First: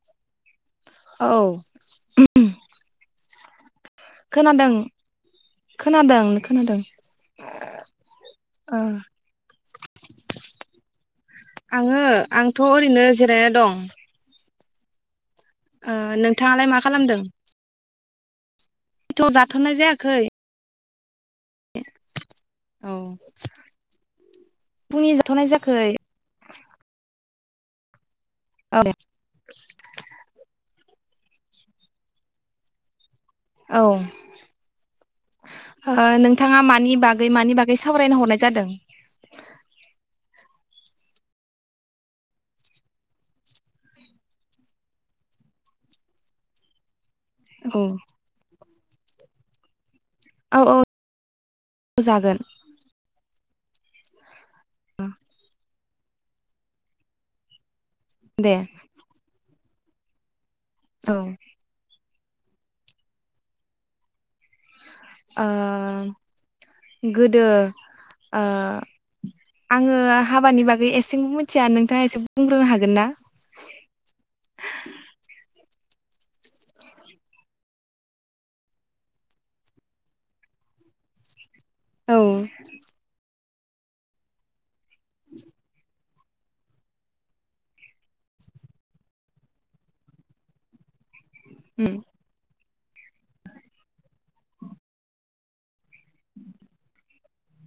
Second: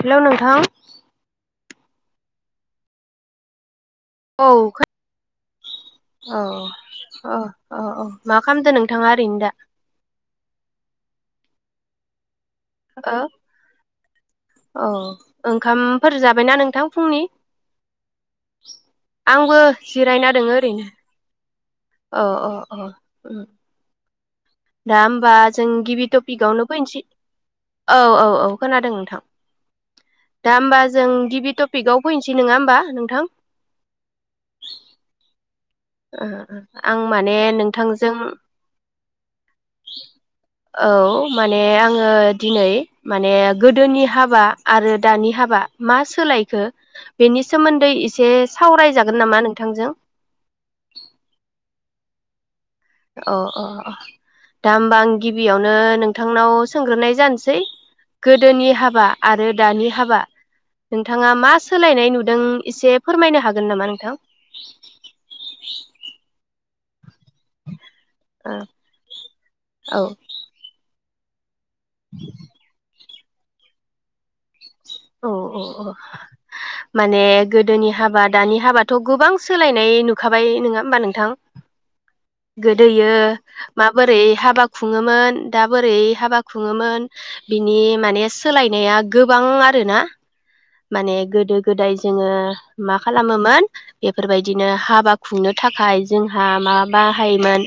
हेल' नोंथां उम औ खोनादों औ खोनादों औ औ औ मा ओ खालामदो नोंथाङा ओरैनो दा आङो आं थ' ओरैनो दा ओ जिरायनाय दं औ ओ ओंखामफोर जाबायना नोंथाङालाय मा नोंथां खालामदों फुंनि थ' आंबो जाथ'नाय जायाखै जिरायना दोङो ओरैनो औ दा फुंनि होमबा जाथ'नाय जों जायाखै गिबि टपिकआवनो फैनोसै औ औ ओ औ खोनादों नोंथां दा होमबा जों गिबि टपिकआव फैनोसै नङा होमबा नोंथां औ ओ ओ ओ नोंथाङा मानि आं बागै माने मानि बागै सावरायनो नोंथांजों हरनाय जादों औ माने आङो दिनै माने गोदोनि हाबा आरो दानि हाबा मा सोलायखो बेनि औ सोमोनदै एसे सावराय जा गोन नामा नोंथांजों औ औ जागोन अ अ अ दा होमबा आं गिबियावनो नोंथांनाव सोंग्रोनाय जानोसै दे गोदोनि हाबा आरो दानि हाबा औ नोंथाङा मा सोलायनाय नु दों एसे फोरमायनो हागोन नामा नोंथां आ गोदो ओ आङो औ हाबानि बागै एसें मिथिया नोंथाङा एसे बुंग्रोनो हागोन ना औ औ औ माने गोदोनि हाबा दानि हाबाथ' गोबां सोलायनाय नुखाबाय नङा होमबा नोंथां औ गोदोयो माबोरै हाबा खुङोमोन दा बोरै हाबा खुङोमोन बिनि माने सोलायनाया गोबां आरो ना माने गोदो उम गोदाय जोङो मा खालामोमोन बेफोरबायदिनो हाबा खुंनो थाखाय जोंहा मा बाहायोमोन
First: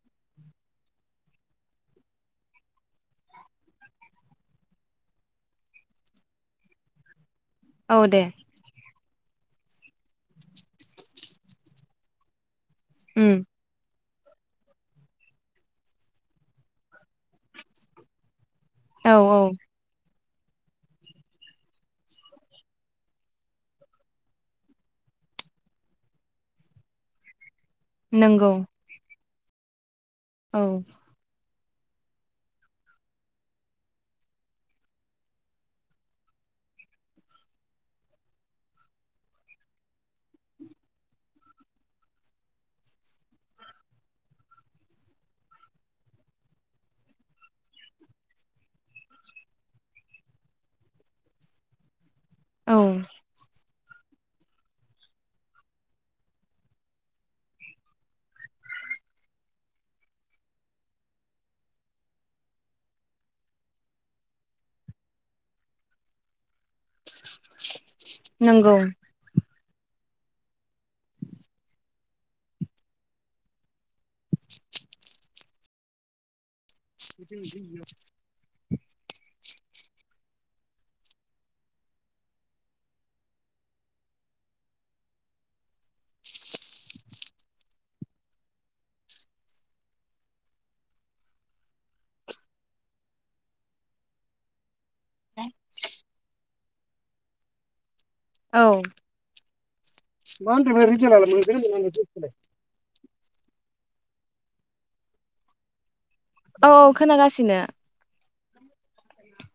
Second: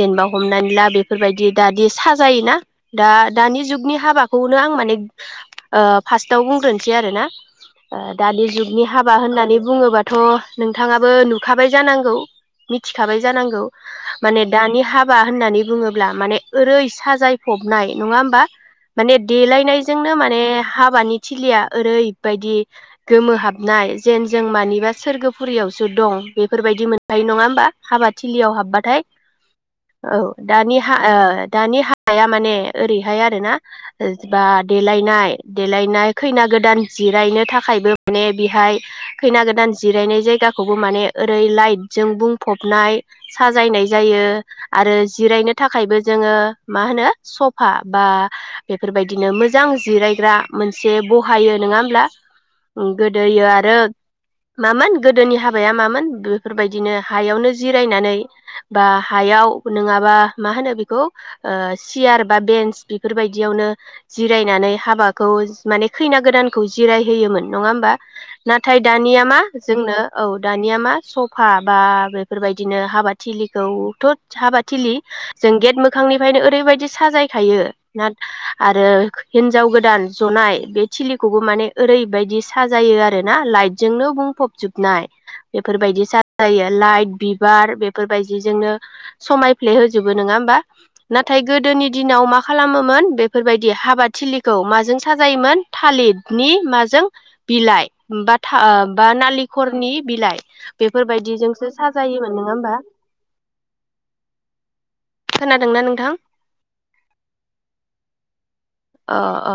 जेनेबा हमनानै ला बेफोरबायदि दादि साजायोना दा दानि जुगनि हाबाखौनो आं माने ओ फार्स्टआव बुंग्रोनोसै आरो ना औ ओ दे दानि जुगनि हा बा होननानै बुङोबाथ' नोंथाङाबो नुखाबाय जानांगौ मिथिखाबाय उम जानांगौ माने दानि हाबा होननानै बुङोब्ला माने ओरै साजायफबनाय नङा होमबा औ माने औ देलायनायजोंनो मान माने हाबानि थिलिया ओरै बायदि गोमोहाबनाय जेन जों मानिबा सोरगोफुरियावसो दं बेफोरबायदि मोनखायो नङा होमबा हाबा नंगौ थिलियाव हाबबाथाय औ दानि हा ओ दानि हाबाया माने ओरैहाय आर ना बा देलायनाय देलायनाय खैना गोदान जिरायनो थाखायबो माने बेहाय खैना गोदान जिरायनाय जायगाखौबो माने ओरै लाइटजों बुंफबनाय साजायनाय जायो आरो जिरायनो थाखायबो जोङो मा होनो सफा बा बेफोरबायदिनो मोजां जिरायग्रा मोनसे बहायो नङा ला औ गोदोयो आरो मामोन गोदोनि हाबाया मामोन बेफोरबायदिनो हायावनो जिरायनानै बा हायाव नङाबा मा होनो बेखौ ओ सियार बा बेन्स बेफोरबायदियावनो जिरायनानै हाबाखौ माने खैना गोदान खौ जिराय होयोमोन नङा होमबा नंगौ नाथाय दानिया मा जोंनो औ दानिया मा सफा बा बेफोरबायदिनो हाबाथिलिखौथ' हाबाथििलि जों गेट मोखांनिफ्रायनो ओरैबायदि साजायखायो ना आरो हिनजाव गोदान जनाय बे थिलि बो माने ओरैबायदि साजायो आरोना लाइटजोंनो बुंफबजोबनाय बेफोरबायदि साजायो लाइट बिबार बेफोरबायदि जनो समायफ्ले होजोबो नङा हबा नाथाय गोदोनि दिनाव मा खालामोमोन बेफोरबायदि हाबा थिलिखौ माजों साजायोमोन थालिर नि माजों बिलाइ बा था औ बा नालि हरनि बिलाइ मा होनदोंमोन रिजाल्टआलाय बेफोरबायदिजोंसो मोनगोन ना मोना नोंसोरनिखौलाय? साजायोमोन नङा होमबा खोनादोंना नोंथां औ खोनागासिनो अ अ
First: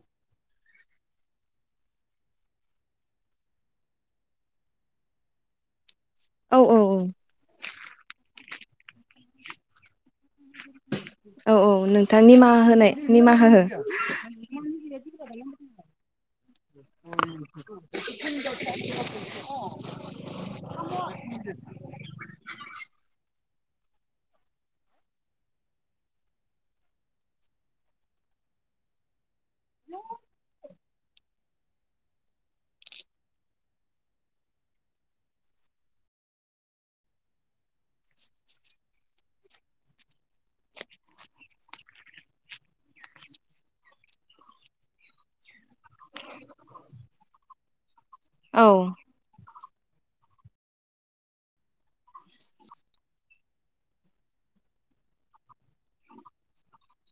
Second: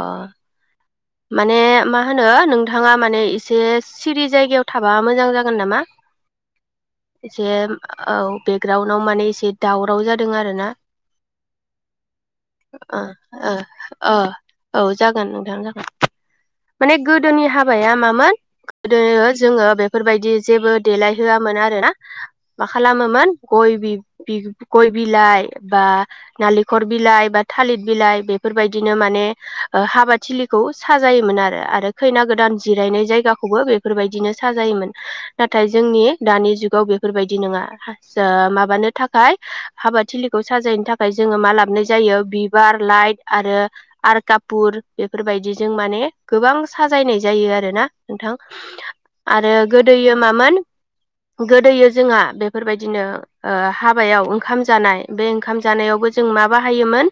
माने मा होनो नोंथाङा माने एसे सिरि जायगायाव थाबा मोजां जागोन नामा औ औ जे औ ग्राउन्डाव माने एसे दाउन राव जादों आरोना औ औ नोंथां निमाहा होनाय ओ निमाहा ओ हो ओ औ जागोन नोंथां जागोन माने गोदोनि हाबाया मामोन गोदो जोङो बेफोरबायदि जेबो देलायहोआमोन आरोना मा खालामोमोन गय बि गय बिलाइ बा नारेंखल बिलाइ बा थालिर बिलाइ बेफोरबायदिनो माने ओ हाबाथिलि खौ साजायोमोन आरो खैना गोदान जिरायनाय जायाखौबो बेफोरबायदिनो साजायोमोन नाथाय जोंनि दानि जुगाव बेफोरबायदि नङा माबानो थाखाय हाबाथििलिखौ साजायनो थाखाय जोङो मा लाबाय जायो बिबार लाइट आरो आरो कापुर बे बेफोरबायदिजों माने गोबां साजायनाय जायो आरोना नोंथां औ आरो गोदोयो मामोन गोदोयो जोंहा बेफोरबायदिनो ओ हाबायाव ओंखाम जानाय बे ओंखाम जानायावबो जों मा बाहायोमोन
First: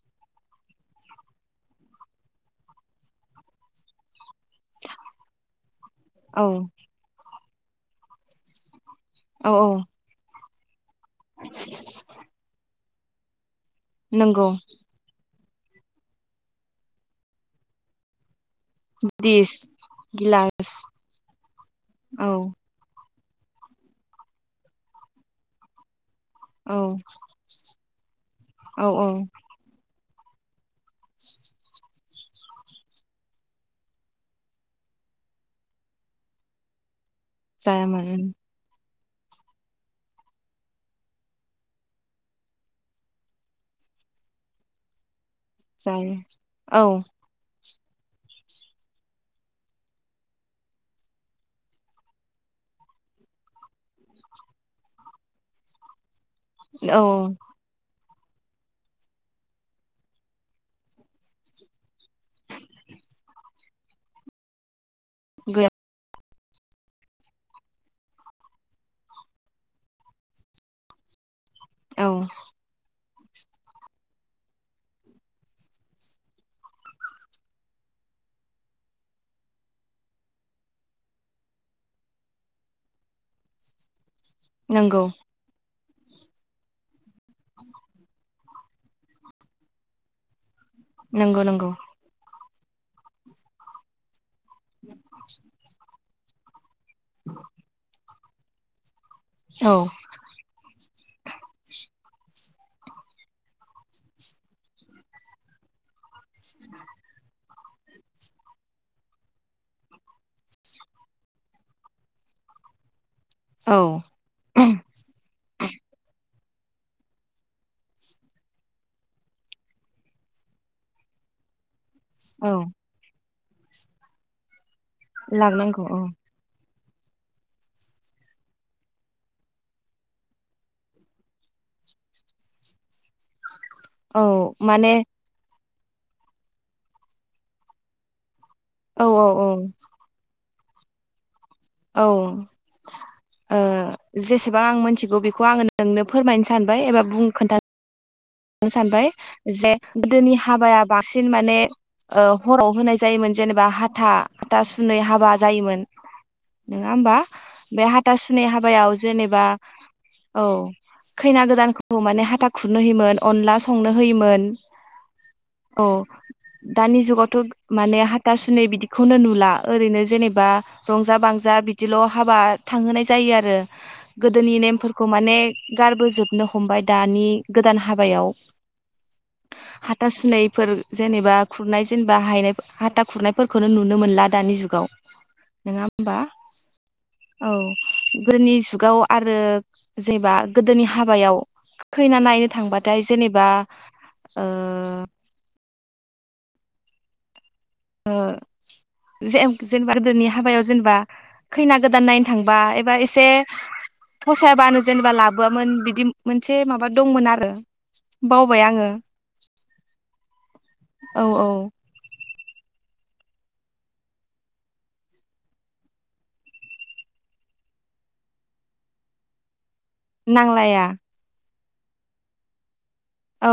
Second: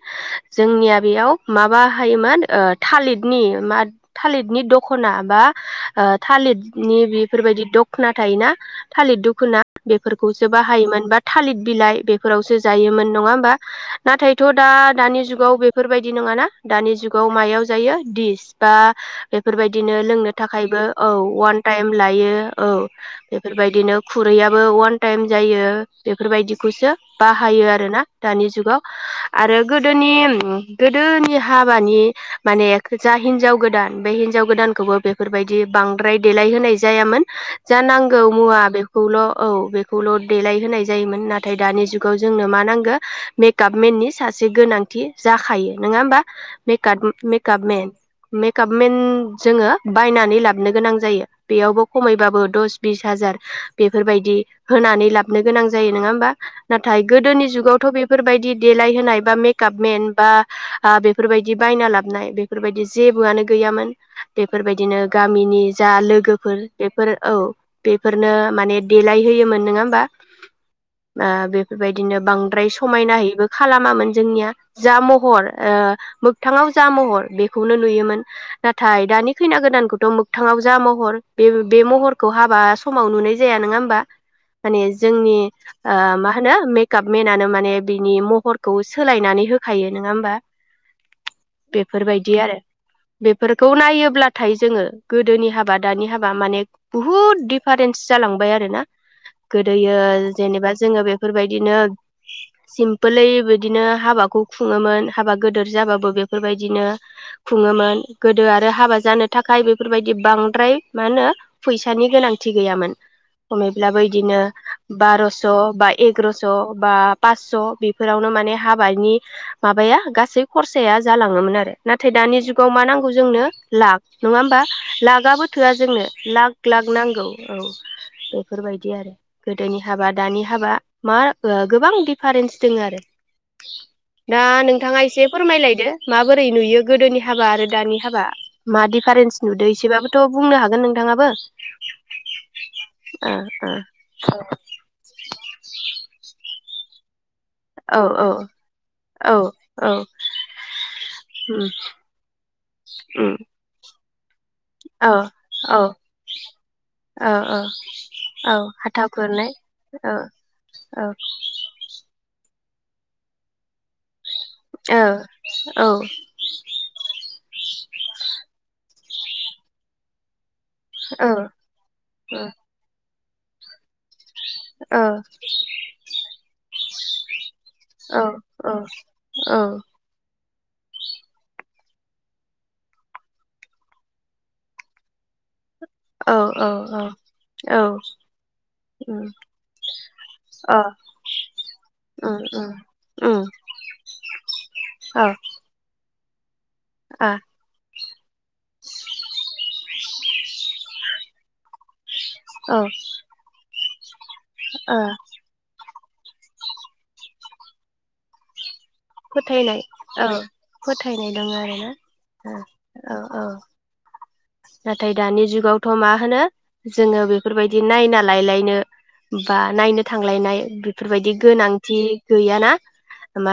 जोंनिया बेयाव मा बाहायोमोन ओ थालिरनि मा थालिरनि दखना बा ओ औ थालिरनि बे बेफोरबायदि दख'ना थायोना थालिर औ दुखोना औ बेफोरखौ बेखो बाहायोमोन बा थालिर बिलाइ बेफोरावसो जायोमोन नङा होमबा नाथायथ' नंगौ दा दानि जुग जुगाव बेफोरबायदि नङा ना दानि जुगाव मायाव जायो दिस बा दिस बेफोरबायदिनो लोंनो गिलास थाखायबो औ वान टाइम लायो औ बेफोरबायदिनो खुरैयाबो अवान टाइम जायो औ बेफोरबायदिखौसो बाहायो आरोना दानि जुगाव औ औ आरो गोदोनि औ गोदोनि हाबानि माने जा हिनजाव गोदान बे हिनजाव गोदानखौबो बेफोरबायदि बांद्राय देलायहोनाय जायामोन जा नांगौ जायामोन मुवा बे खौल' औ बेखौल' देलायहोनाय जायोमोन नाथाय दानि जुगाव जोंनो मा नांगौ मेकाप मेननि सासे गोनांथि जाखायो नङा जायो होमबा औ मेकआप मेकपमेन मेकपमेन जोङो बायनानै लाबोनो गोनां जायो बेयावबो खमैबाबो दस बिस हाजार बेफोरबायदि होनानै लाबोनो गोनां जायो नङा होमबा? नाथाय औ गोदोनि जुगावथ' बे फोरबायदि देलाय होनाय बा मेकआपमेन बा बेफोरबायदि बायना लाब नाय बेफोरबायदि जेबोआनो गैयामोन बेफोरबायदिनो गामिनि गैया जा लोगो बेफोर बेफोर औ बेफोरनो माने देलाय होयोमोन नोङा होमबा बा बे औ बेबायदिनो बांद्राय समायना है खालामामोन जोंनिया जा महर ओ मोगथाङाव जा महर बेखौनो नुयोमोन नाथाय दानि खैना गोदानखौथ' मोखथाङाव जा महर बे बे महरखौ हाबा समाव नुनाय जाया नङा होमबा? माने नंगौ जोंनि ओ मा होनो मेकाप मेनानो माने बिनि महरखौ सोलायनानै होखायो नङा होमबा? नंगौ नंगौ बेफोरबायदि आरो बेफोरखौ नायोब्ला। थाय जोङो गोदोनि हाबा दानि हाब बा माने बुहुत दिफारेन्स जालांबाय आरोना। औ गोदोयो जेनेबा जोङो बेफोरबायदिनो सिमपोलै बिदिनो हाबाखौ खुङोमोन हाबा गोदोर जाबाबो बे बोबायदिनो खुङोमोन गोदो आरो हाबा जानो थाखाय बेफोरबायदि बांद्राय मा होनो फैसानि गोनांथि गैयामोन। औ खमैब्लाबो इदिनो बार'स' बा एग्र'स' बा पासस' बेफोरावनो माने हाबानि माबाया गासै खरसाया जालाङोमोन आरो। नाथाय दानि औ जुगाव मा नांगौ जोंनो लाख नङा होमबा? लागाबो थोआ लांनांगौ औ जोंनो ला लाख नांगौ औ बेफोरबायदि आरो गोदोनि हाबा दानि हाबा मा ओ गोबां दिफारेन्स दोङो आरो औ दा माने नोंथाङा एसे फोरमायलाय। माबोरै नुयो गोदोनि हाबा आरो दानि हाबा? मा औ औ डिफारेन्स औ नुदों एसेबाबोथ' बुंनो हागोन नोंथाङाबो? औ ओ जेसेबां आं मोनथिगौ बेखौ आङो नोंनो फोरमायन सै सानबाय एबा बुं खोन्था ओ औ सानबाय औ जे औ गोदोनि हाबाया बांसिन माने उम ओ हराव होनाय जायोमोन उम जेनेबा हाथा हाथा सुुनै औ हाबा जायोमोन औ नोङा होमबा औ औ बे हाथ सुुनै औ हाबायाव हाथा जेनेबा खुरनाय औ औ खैना गोदानखौ माने हाथा खुरनो हैमोन अनला संनो होयोमोन औ औ दानि जुगावथ' माने हाथा सुनै बिदि खौनो नुला ओरैनो जेनेबा रंजा औ बांजा बिदिल' हाबा औ थांहोनाय जायो आरो गोदोनि औ नेमफोरखौ माने गारबोजोबनो हमबाय दानि गोदान हाब औ औ औ न फोरै जेनेबा खुरनाय जेनेबा हायनाय हाथा खुरनायफोरखौनो नुनो मोनला दानि जुगाव नोंङा होमबा औ गोदोनि जुगाव उम आरो जेनबा अ गोदोनि हाबायाव खैना उम नायनो उम थांबा जेनेबा उम ओ अ आ [unintelligible] जेनेबा गोदोनि हाबायाव जेनेबा खैना गोदान नायनो थांबा औ एबा एसे फसायाबानो ओ जेनेबा लाबोआमोन बिदि मोनसे माबा दंमोन आरो बावबाय आङो फोथायनाय औ औ फोथायनाय औ दङ आरोना औ औ नाथाय दानि जुगावथ' मा होनो जोङो बेफोरबायदि नायना लायलायनो बा नायनो थांलायनाय नांलाया बेफोरबायदि गोनां थि गैया ना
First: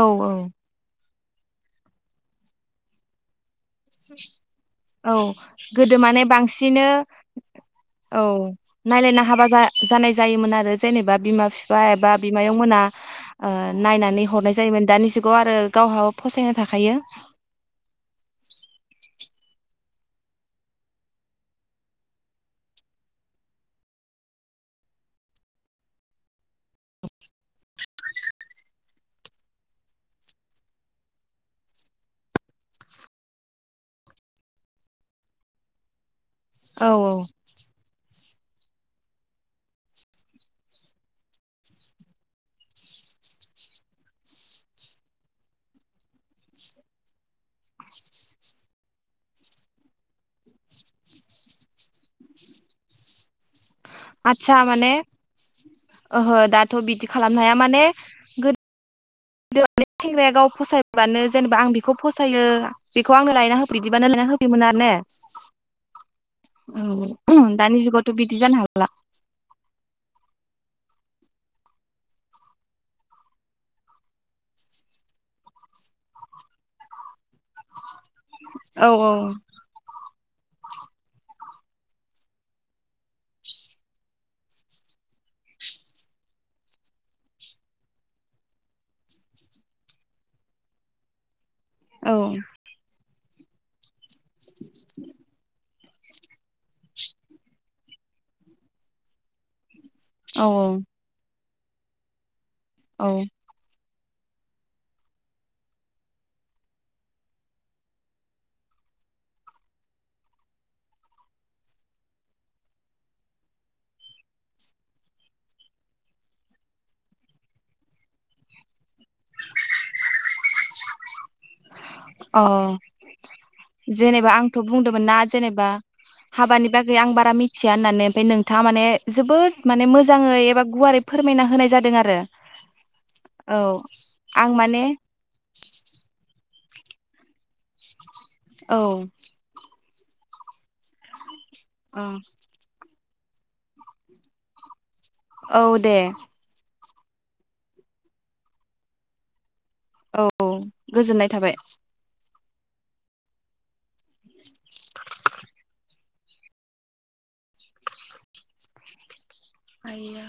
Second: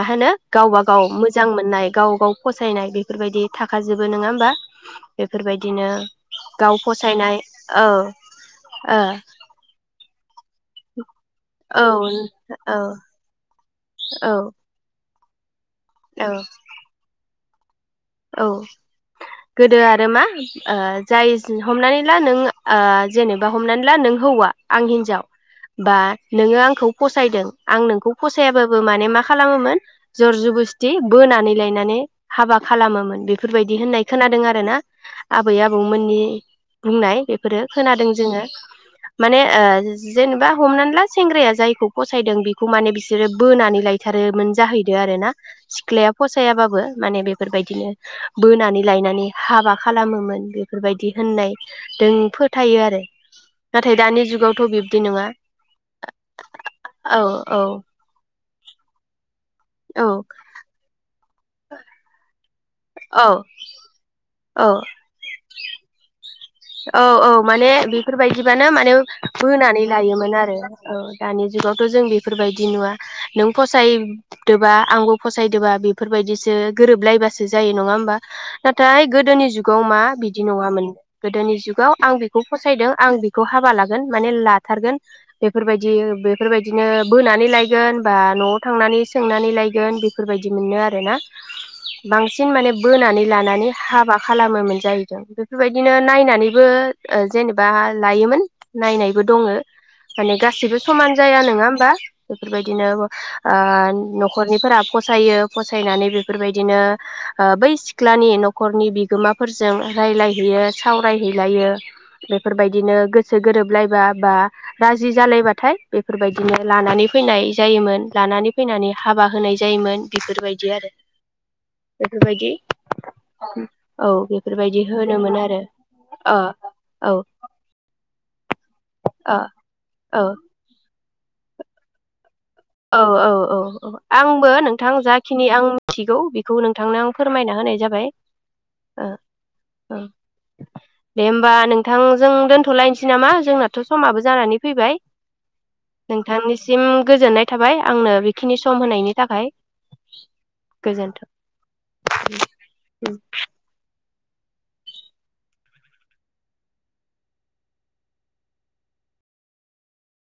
औ होनो औ गावबा गाव मोजां मोजां मोननाय गाव गाव फसायनाय बेफोरबायदि थाखाजोबो नङा होमबा औ बेफोरबाय गोदो माने बांसिनो औ नायलायना हाबा जानाय जायोमोन आरो जेनेबा बिमा बिफा ओ औ एबा बिमायं औ मोना नायनानै औ हरनाय जायोमोन दानि जुग ग आरो गावहाबो औ फसायनाय थाखायो औ गोदो आरो मा जाय हमनानै ला नों जेनेबा हमनानै ला नों हौवा आं हिनजाव बा नोङो आंखौ फसायदों आं नोंखौ फसायाबाबो माने मा खालामोमोन जर ज बस्थि बोनानै लायनानै हाबा खालामोमोन बेफोरबायदि होननाय खोनादों आरो ना आबै आबौमोननि औ बुंनाय बेफोरो खोनादों जोङो माने ओ जेनेबा हमनानै ला सेंग्राया जायखौ फसायदों बेखौ माने बिसोरो बोनानै लायथारोमोन जाहैद आरोना सिख्लाया फसायाबाबो माने बे बेफोरबायदिनो बोनानै लायनानै हाबा खालामोमोन बेफोरबायदि होननाय दों फोथायो आरो नाथाय दानि आदसा जुगावथ' माने बिब्दि नङा ओहो दाथ' बिदि औ खालामनो हाया औ माने गो गोनि औ सेंग्राया गाव फसायब्लानो जेनेबा आं बा बेखौ फसायो बेखौ आंनो औ लायना होफै इदिबानो लायना होफैयोमोन औ आरो ने औ औ माने दानि जुगावथ' बिदि जानो बेफोरबायदिबानो हाला माने बोनानै लायोमोन आरो औ दानि जुगावथ' जों बेफोरबायदि नुवा नों फसायदोबा आंबो फसायदोबा बेफोरबायदिसो गोरोबलायबासो जायो नङा होमबा औ नाथाय औ गोदोनि जुगाव मा बिदि नङामोन गोदोनि जुगाव आं बेखौ फसायदों आं बेखौ हाबा लागोन माने लाथारगोन बेफोरबायदि बेफोरबायदिनो बोनानै लायगोन बा न'आव थांनानै सोंनानै लायगोन बेफोरबायदि मोन नो आरोना औ बांसिन माने बोनानै लानानै हाबा खालामोमोन जाहैदों बेफोरबायदि बिदिनो नायनानैबो जेनेबा लायोमोन नायनायबो दङो माने औ गासैबो समान जाया नोङा होमबा बेफोर बायदिनो औ ओ न'खरनिफोरा फसायो फसायनानै बेफोर‌ बायदिनो बै सिख्लानि न'खरनि बिगोमाफोरजों रायलायहैयो सावरायहैलायो बेफोर बायदिनो गोसो गोरोबलायबा बा राजि जालायबाथाय बेफोरबायदिनो लानानै फैनाय जायोमोन लानानै फैनानै हाबा होनाय जायोमोन बेफोर बायदि आरो अ बेफोरबायदि औ जेनेबा आंथ' बेफोरबायदि बुंदोंमोन ना होनोमोन आरो जेनेबा ओ हाबानि बागै आं औ बारा मिथिया होननानै ओमफ्राय नों था माने ओ जोबोद माने औ मोजाङै एबा गुवारै फोरमायना होनाय जादों आरो औ औ औ औ आंबो आं माने नोंथां जाखिनि आं मिथिगौ खौ नोंथांनो आं फोरमायना होनाय जाबाय औ ओं दे होनबा बा नोंथां जों दोनथ'लायनोसै निसै नामा जोंनाथ' समाबो जानानै फैबाय औ दे सिम गोजोननाय थाबाय आंनो बेखिनि सम होनायनि थाखाय औ गोजोननाय गोजोन्थों थाबाय [inaudible] [inaudible] [inaudible]